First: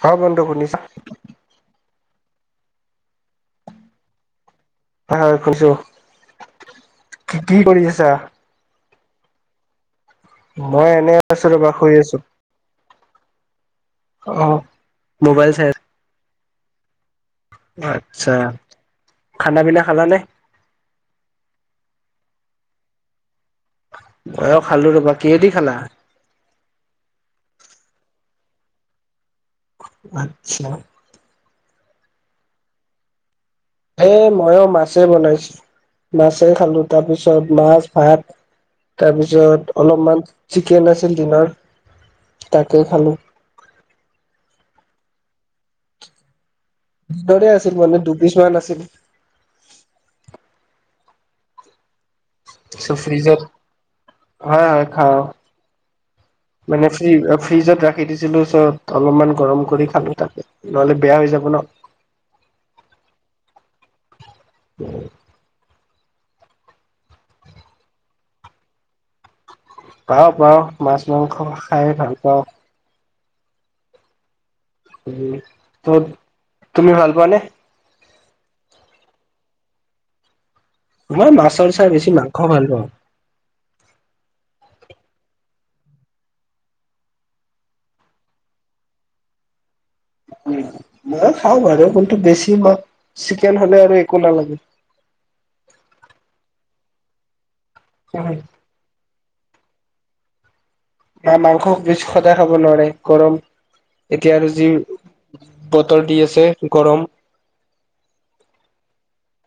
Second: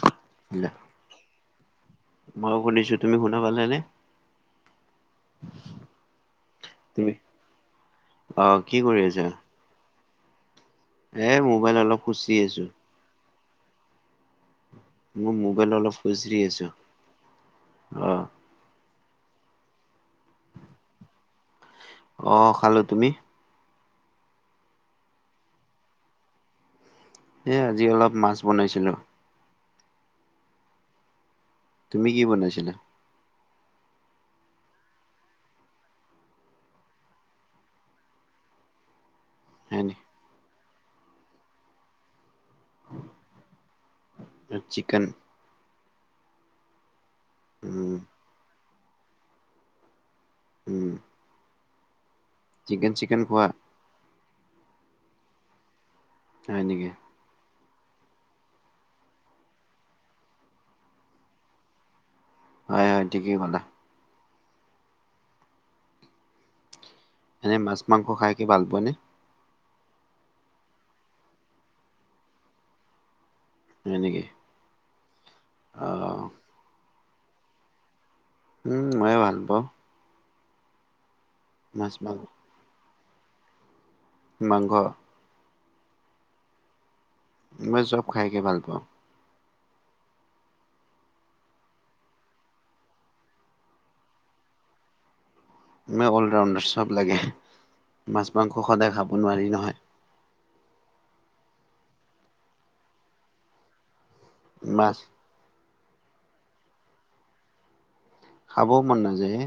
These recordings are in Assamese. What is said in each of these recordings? হয় বন্ধকনিছ মইো শুনিছো তুমি শুনা পালা নে হয় শুৈছো তুমি কি কি কৰি আছা অ কি কৰি আছা মই এনে এ আছো ৰবা মোবাইল শুই অলপ আছো খুচৰি আছো অ। মোৰ মোবাইল অলপ খুজৰি আছোঁ। আচ্ছা। খানা-পিনা খাল নে? অ খালো। তুমি? বয় খালো ৰবা। কিহেদি খালা? এ আজি অলপ মাছ বনাইছিলো। আতছা। তুমি কি বনাইছিলা? হ ময়ো মাছে বনাইছো। মাছে খালো তাৰপিছত মাছ ভাত তাৰপিছত হয় নি অলপমান চিকেন আছিল দিনৰ তাকে খালো। চিকেন দুপৰে আছিল উম মানে দুবিছ মান আছিল। উম। চিকেন চিকেন ফ্ৰিজত খোৱা হয় হয় খাওঁ। হয় নেকি মানে ফ্ৰি ফ্ৰিজত ৰাখি দিছিলো চব অলপমান গৰম কৰি খালো তাকে, নহ'লে বেয়া হৈ যাব না। হয় হয় ঠিকেই কলা। উম। এনে মাছ মাংস খাই কি ভাল পোৱা নে? পাওঁ পাওঁ মাছ-মাংস খাই ভাল পাওঁ। হয় নেকি। উ অ ত তুমি ভাল পোৱানে? উম মইও ভাল পাওঁ। মই মাছৰ চাই বেছি মাংস ভাল পাওঁ। মাংস? মই চব খাইকে ভাল পাওঁ। মই খাওঁ বাৰু কিন্তু বেছি মোক চিকেন হ'লে আৰু একো নালাগে। মই অল ৰাউণ্ডাৰ চব লাগে। মাছ মাংস সদায় খাব নোৱাৰি নহয়। মাংস বেছি সদায় খাব নোৱাৰে গৰম এতিয়া আৰু যি মাছ বতৰ দি আছে গৰম। খাবও মন নাযায় হে।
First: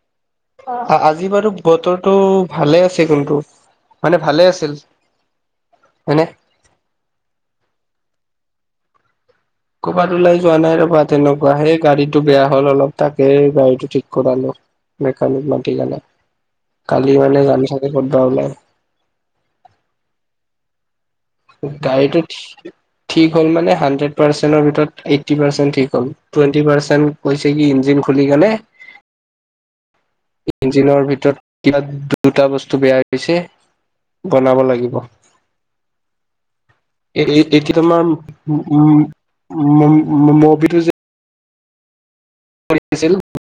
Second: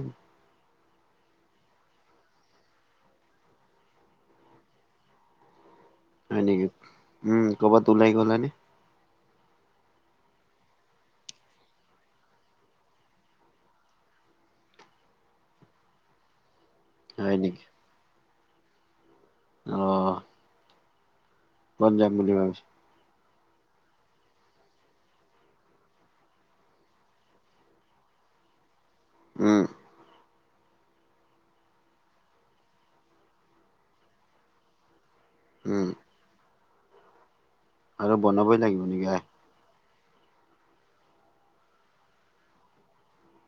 আজি বাৰু বতৰটো ভালে আছে কিন্তু, মানে ভালে আছিল। হয়নে? হয় নেকি। উম কৰ'বাত ওলাই গ'লানে? ক'ৰবাত ওলাই যোৱা নাই ৰবা তেনেকুৱা। সেই গাড়ীটো বেয়া হ'ল অলপ তাকে গাড়ীটো ঠিক কৰালো। বেকানিক মাতি গ'লে। কালি হয় মানে নেকি? যাম চাগে ক'তবা ওলাই। অ। গাড়ীটো ভাবিছা? ঠিক হ'ল মানে, হাড্ৰেড পাৰ্চেন্টৰ ভিতৰত এইটটি পাৰ্চেন্ট ঠিক হ'ল। টুৱেণ্টি পাৰ্চেণ্ট কৈছে কি ইঞ্জিন খুলি কেনে উম। ইঞ্জিনৰ ভিতৰত কিবা দুটা বস্তু বেয়া হৈছে। বনাব লাগিব। উম। এতিয়া তোমাৰ আৰু বনাবই উ লাগিব নেকি? আহ উ মম-ম-মোবাইলটো যে [unintelligible]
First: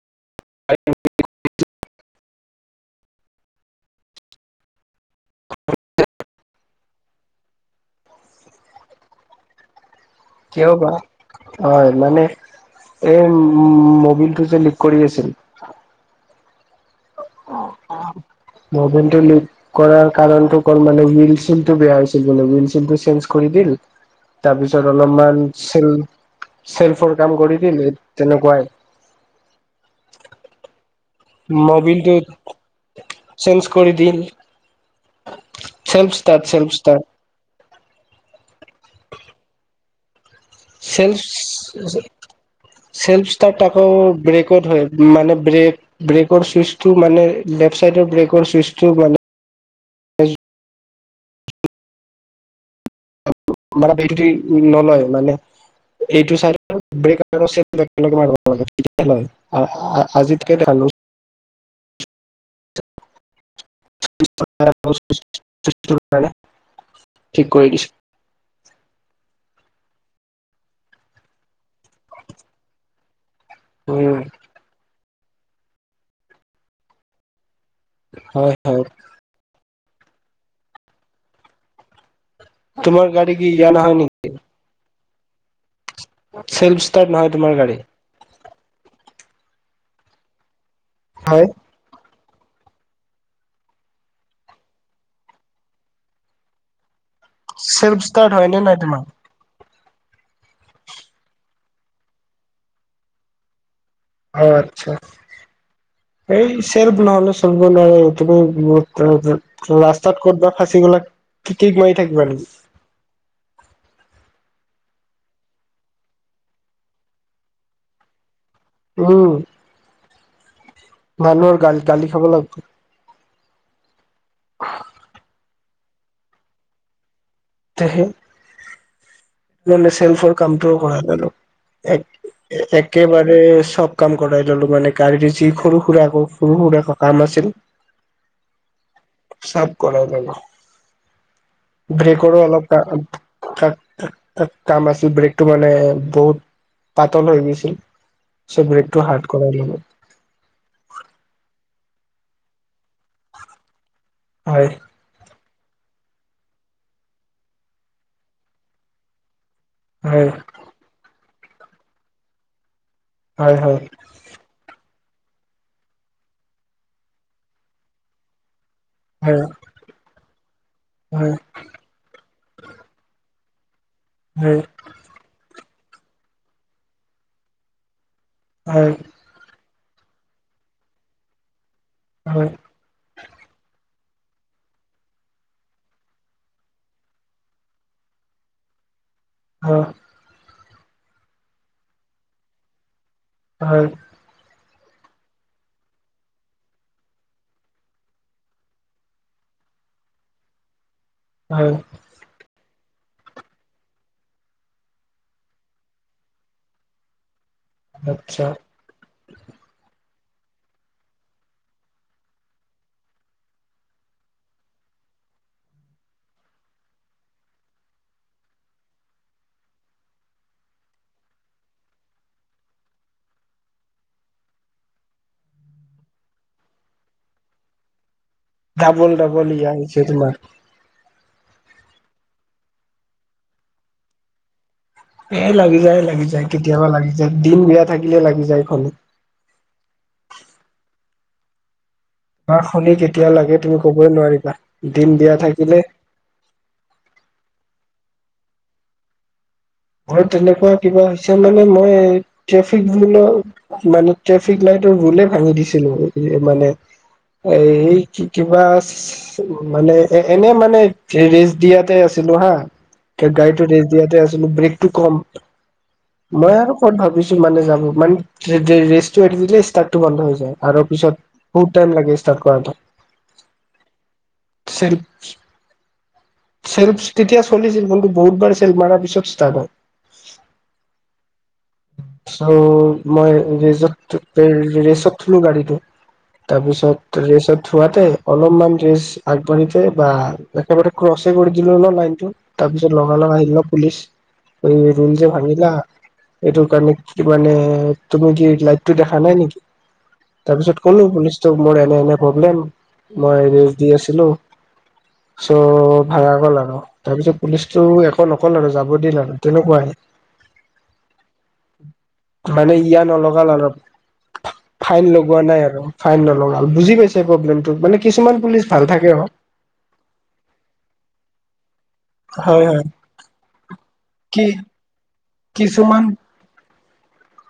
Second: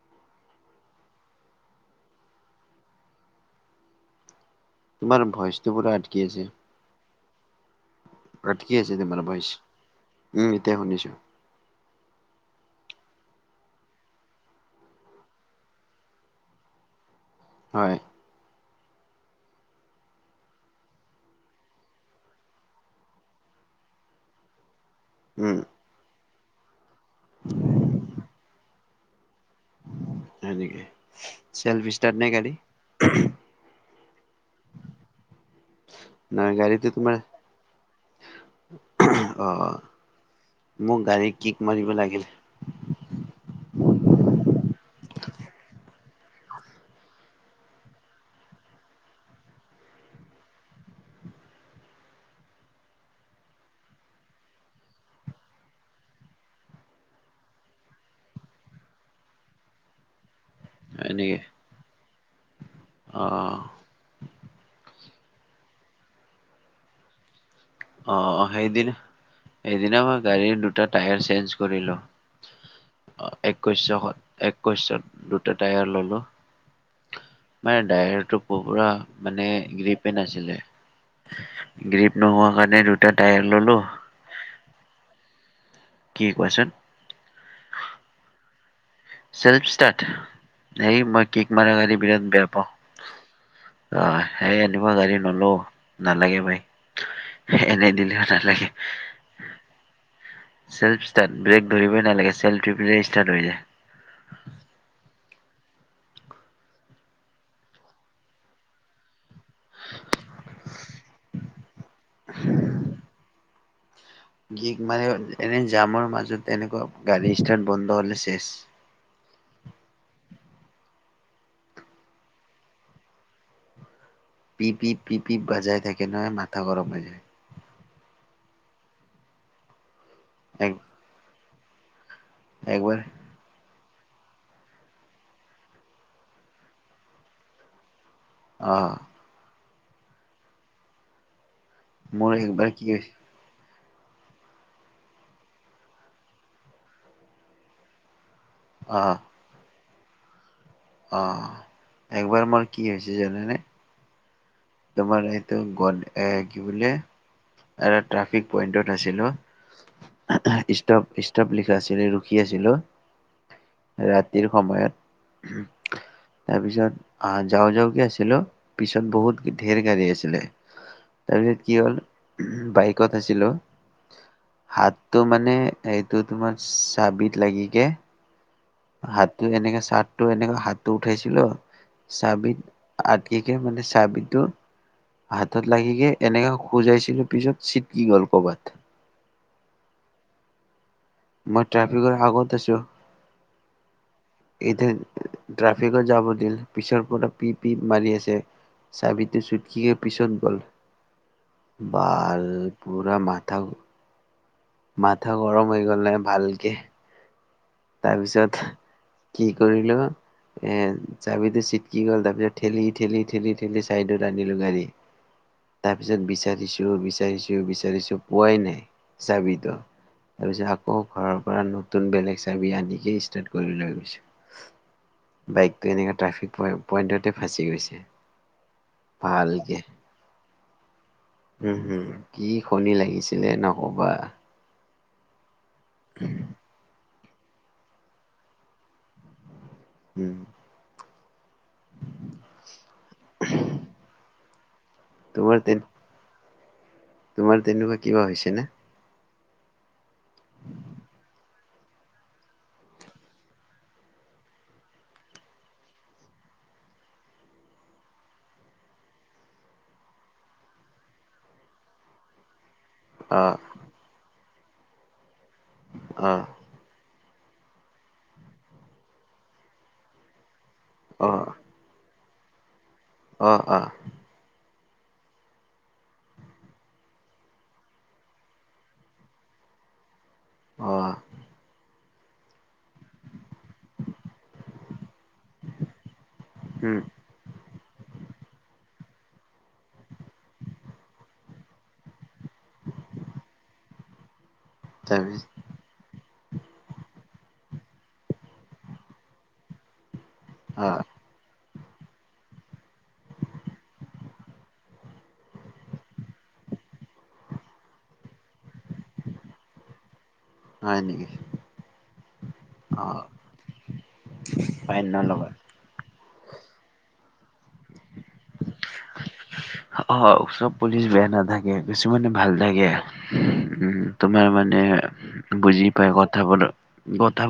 তোমাৰ ভইচটো পুৰা আটকি আছে। আটকি আছে তোমাৰ ভইছ। কিয় বা হয় মানে এই উ মবিলটো যে লিক কৰি আছিল। হয়। মোবাইলটো লিক কৰাৰ কাৰণতটো তৰ মানে হুইল শিলটো বেয়া হৈছিল বোলে। হুইল চিলটটো চেঞ্জ কৰি দিল। তাৰ পিছত অলপমান উম চেল চেল্ফৰ কাম কৰি দিল তেনেকুৱাই হয় নেকি চেল্ফ মবিলটো ষ্টাৰ্ট নে গাড়ী? চেঞ্জ কৰি দি চেলফ ষ্টাৰ নহয় চেলফ গাড়ীটো ষ্টাৰ তোমাৰ অ' মোক গাড়ী কিক মাৰিব লাগিল। [unintelligible] চেল্ফাৰ তাকো ব্ৰেকত হয় মানে ব্ৰেক ব্ৰেকৰ চুইচটো মানে লেফট চাইডৰ ব্ৰেকৰ চুইচটো মান মাৰ বটো নলয় মানে [unintelligible] অ', আজিত কেই খালো হয় নেকি অ' [unintelligible] অ', সেইদিনা সেইদিনা মই গাড়ীৰ দুটা টায়াৰ চেঞ্জ কৰিলো অ', একৈশত উম একৈশত দুটা টায়াৰ ললো মানে ডাইাৰটো হয় হয় পুৰা মানে গ্ৰীপে নাছিলে গ্ৰীপ নোহোৱা কাৰণে তোমাৰ দুটা গাড়ী কি টায়াৰ ইয়া ল'লোঁ নহয় নেকি কি কোৱাচোন চেল্ফ ষ্টাৰ্ট নহয় তোমাৰ গাড়ী এই মই হয় কেক মাৰ গি বিৰাট বেয়া পাওঁ আহ সেই আনিব গাড়ী নলো নালাগে ভাই এনেই চেল্ফ দিলে ষ্টাৰ্ট তাত হয় নে লাগে নাই তোমাৰ? ফ ধৰিবই নাগে্ফ যায় অ', আচ্ছা এই চেৰপ নহ'লে চলিব লটো ৰাস্তাত ক'তব বা ফাঁচি গলা কি কি মাৰি থাকিবা নকি গ মানে এনে জামৰ মাজত এনেকুৱা গাড়ীষ্টানট বন্ধ হলে শেষ উম মানুহৰ গালি গালি খাব লাগিব। পিপি পিপি বাজাই থাকে নহয় মাথা গৰম হৈ যায়। [inaudible] মানে চেল্ফৰ এক কামটোও কৰা জানো একবাৰ একেবাৰে চব কাম কৰাই ললো মানে গাড়ীৰে যি সৰু সুৰা আকৌ সৰু সুৰা কাম আছিল। আহ চফ কৰা যাব মোৰ ব্ৰেকৰো একবাৰ কি হৈছে অলপাক তাত কাম আছিল ব্ৰেক টো মানে বহুত পাতল হৈ গৈছিল চ ব্ৰেক টো অ' হাৰ্ড [inaudible] অ', একবাৰ মোৰ কি হৈছে জানেনে হয়। তোমাৰ এইটো গ এ কি বো এ ট্ৰফিক পইন্টত আছিলো হয় ষ্টভ ষ্টভ লিখা আছিলে ৰখি আছিলো হয় হয়। ৰাতিৰ সময়ত তাৰপিছত আহ যাও যাওঁ কি আছিলো পিছত হয় বহুত ধেৰ গাড়ী আছিলে হয় তাৰপিছ কি হ'ল বাইকত আছিলো হয় হাতটো মানে এইটো তোমাৰ চাবিত লাগগৈ হয়। হাত এনেকে চাৰ্টো এনেকে হাত উঠাইছিলো হয় হয় চাবি আ কেকে মানে চাহ বিধটো হাতত লাগিগে এনেকে খোজাইছিলো পিছত চিটকি গ'ল কৰ'বাত অ' মই ট্ৰেফিকৰ আগত আছোঁ হয়। এতি ট্ৰাফিকৰ জামটিল পিছৰ পৰা পি পি মাৰি আছে। চাবিটো চুটকি পিছত গ'ল। হয়। [inaudible] মাথা গৰম হৈ গ'লে ভালকে। আচ্ছা তাৰপিছত কি কৰিলো এ চাবিতো চিট কি গ'ল তাৰপিছত ঠেলি ঠেলি ঠেলি ঠেলি চাইডত আনিলো গাড়ী। তাৰ পিছত বিচাৰিছো বিচাৰিছো বিচাৰিছো পোৱাই নাই চাবিতো। তাৰ পিছ আকৌ ঘৰৰ পৰা নতুন বেলেগ চাবি আনিকে ষ্টাৰট কৰি লৈ গৈছোঁ। বাইকটো এনেকৈ ট্ৰেফিক পইণ্টতে ফাঁচি গৈছে। ডাবল ডাবল ই ভালকে। যছে তোমাৰ। উম, হম কি শনি লাগিছিলে নকবা। এ লাগি যায় লাগি যায় কেতিয়াবা লাগি যায় দিন বিয়া থাকিলে লাগি যায় শনি। উম। কৰ শনি কেতিয়া লাগে তুমি কবই নোৱাৰিবা দিন বেয়া তোমাৰ তে থাকিলে তোমাৰ তেনেকুৱা কিবা হৈছে না? ম তেনেকুৱা কিবা হৈছে মানে মই ট্ৰেফিক বোৰৰ মানে ট্ৰেফিক লাইটৰ ৰোলে ভাঙি দিছিলো মানে এই কি কিবা আ মানে এ এনে মানে ৰেচ দিয়াতে আছিলো হা। অ' গাড়ীটো ৰেচ দিয়াতে আছিলো ব্ৰেকটো কম অ' মই আৰু ভাবিছো মানে যাব মানে ৰেচটো এৰিদিলে ষ্টাৰ্টো বন্ধ হৈ যায় আৰু পিছত অ' বহুত টাইম লাগে ষ্টাৰট কৰাটো। অ', অ'। চিলফ চেল্ফ তেতিয়া চলিছিল কিন্তু বহুতবাৰ চেল্ফ মৰাৰ পিছত ষ্টাৰ্ট হয়। অ'। চ' মই ৰেচত ৰেচত থলো গাড়ীটো। উম তাৰপিছত ৰেচত থোৱাতে অলপমান ৰেচ আগবাঢ়িতে বা একেবাৰে ক্ৰচ কৰি দিলো ন লাইনটো। তাৰ পিছত লগা লগা আহিল ন পুলিচ এই ৰুল যে তাৰপিছত ভাঙিলা এইটো কাৰনে কি মানে তুমি কি লাইটতটো দেখা নাই নেকি তাৰ পিছত অ' কলো পুলিচ মোৰ এনে এনে প্ৰব্লেম মই দি আছিলো। চ' ভঙা গ'ল আৰু। তাৰ পিছত পুলিচতটো একো নকল আৰু যাব দিল আৰু তেনেকুৱাই। হয় নেকি? মানে ইয় অ' নলগাল আৰু ফাইন লগোৱা নাই আৰু। ফাইন নলগাল বুজি পাইছে প্ৰব্লেমোক মানে কিছুমান পুলিচ ভাল থাকে অ'। অ', চব পুলিচ বেয়া নাথাকে। বেছুমানে ভাল হয় হয় লাগে তোমাৰ কি মানে বুজি কিছুমান পাই ক কোৰ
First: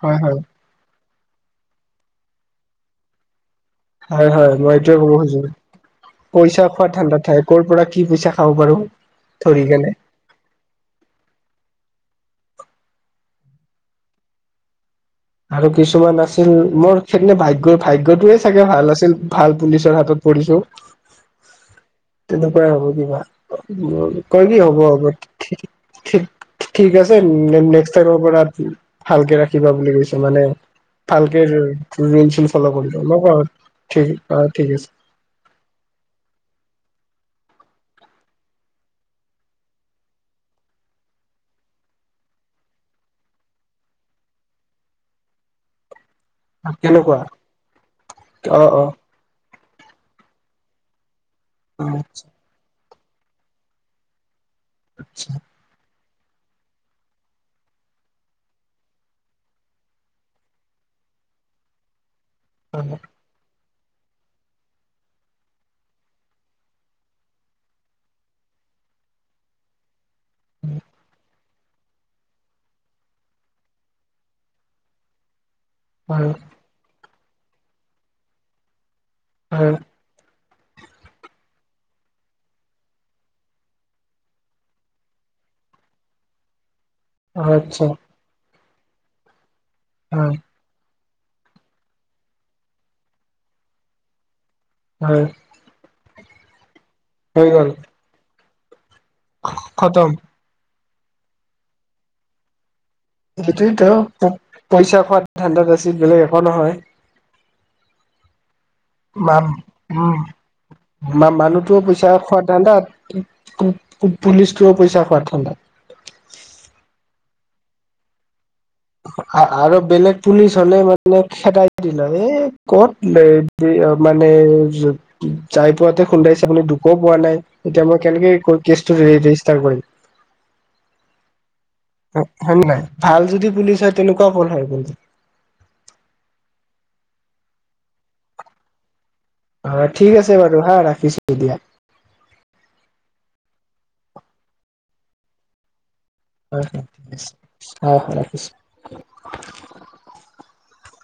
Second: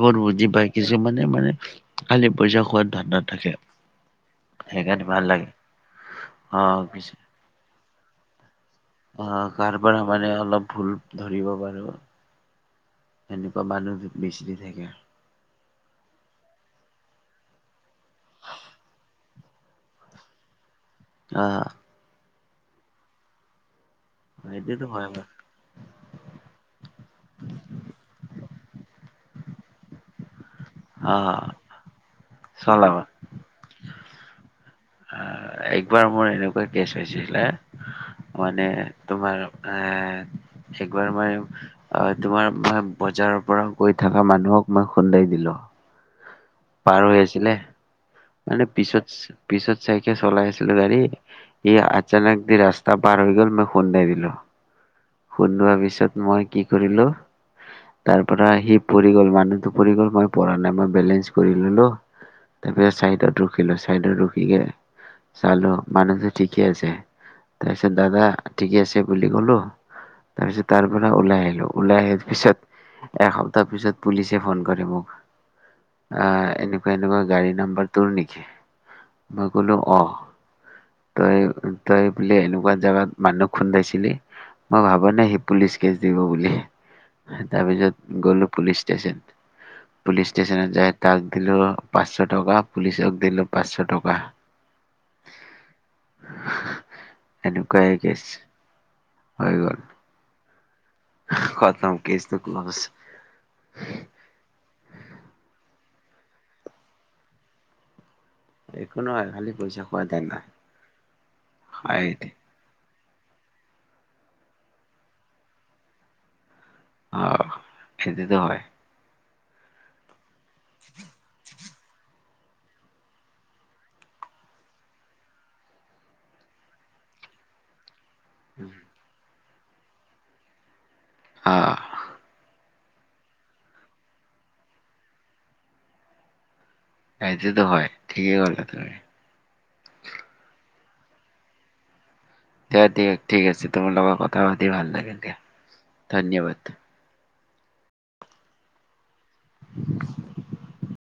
হয় হয় বুজি পায় কিছুমানে মানে খালী পইচা খোৱাত ধান্দা থাকে। হয় হয় মই এইটোৱে সেইকাৰণে কব ভাল খুজো লাগে, পইচা অ', খোৱা পিছে ধাণ্ডা ঠাই কৰৰ পৰা কি পইচা খাব পাৰো। অ', ধৰি কাৰ কেনে পৰা মানে অলপ ভুল ধৰিব পাৰোঁ সেনেকুৱা মানুহ বিচৰি থাকে। আৰু কিছুমান আছিল মোৰ সেইদি ভাগ্য ভাগ্যটোয়ে চাগে ভাল আছিল। ভাল পুলিচৰ হাতত পৰিছো। অঁ'। তেনেকুৱাই হ'ব কিবা কয় কি হ'ব সেইটোতো হ'ব হয় বাৰু, কি ঠিক আছে নেক্স টাইমৰ পৰা ভালকে ৰাখিবা বুলি কৈছে মানে। ভালকে অ', চ ফল কৰি চলাবা। ন ঠিক অ ঠিক আছে অ একবাৰ মোৰ এনেকুৱা কেছ হৈছিলে মানে তোমাৰ এ একবাৰ মই অ তোমাৰ মই বজাৰৰ পৰা গৈ থকা মানুহক মই খুন্দাই দিলো পাৰ হৈ কেনেকুৱা আছিলে অ মানে অ পিছত পিছত চাইকেল চলাই আছিলো [unintelligible] ই আচ্ছা [unintelligible] দি ৰাস্তা পাৰ হৈ গল মই খুন্দাই দিলো আচ্ছা খুন্দোৱাৰ পিছত মই কি কৰিলো তাৰ পৰা সি পৰি গল মানুহতটো পৰি গল মই পৰা নাই মই বেলেঞ্চ কৰিলো তাৰপিছ ছাইডত ৰখিলো ছাইডত ৰখিকে চলো মানুহ যে ঠিকে আছে তাৰপিছত দাদা ঠিকে আছে বুলি কলো তাৰপিছত তাৰ পৰা ওলাই আহিলো ওলাই আহাৰ পিছত এসপ্তাহ পিছত পুলিচে ফোন কৰে মোক হয় আহ এনেকুৱা এনেকুৱা গাড়ী নাম্বাৰ তোৰ নেকি মই হয় কলো অ তই -তই বোলে এনেকুৱা জেগাত মানুহ খুন্দাইছিলি মই ভাব নে সি পুলিচ কেচ দিব বুলি আচ্ছা তাৰপিছত গ'লো পুলিচ ষ্টেচন পুলিচ হয় ষ্টেচন তাত যায় তাক দিলো পাঁচশ টকা পুলিচক দিলো পাঁচশ টকা হয় হৈ গ'ল এনেকুৱাই গেছ হৈ গ'ল খতম খতম কিছটো কেছটো ক্লচ সেইটোযৱেটো প- পইচা খোৱা ধাণ্ডাত আছিল বেলেগ একো নহয় একো নহয় ম খালি পইচা খোৱা উম ধান্দা ম- মানুহতো হয় পইচা এইটো খোৱাদ ঠাণ্ডাত পুলিচটোও পইচা খোৱাত ঠাণ্ডাত অ খেতিটো হয় আৰু বেলেগ পুলিচ হ'লে মানে খেদাই দিলে এ ক'ত [unintelligible] মানে যায় পোৱাতে খুন্দাইছে আপুনি দুখো পোৱা নাই এতিয়া মই কেনেকে কেছটো ৰেজিষ্টাৰ কৰিম। আ হৈ নে নাই ভাল যদি পুলিচ হয় তেনেকুৱা কল হয় এইটোতো হয় ঠিকেই কলা তুমি। অ ঠিক আছে বাৰু হা ৰাখিছো এ দিয়া। [unintelligible] ঠিক আছে তোমাৰ লগত কথা পাতি ভাল লাগে দিয়া। ধন্যবাদ হয় অ হয় ৰাখিছো। [unintelligible]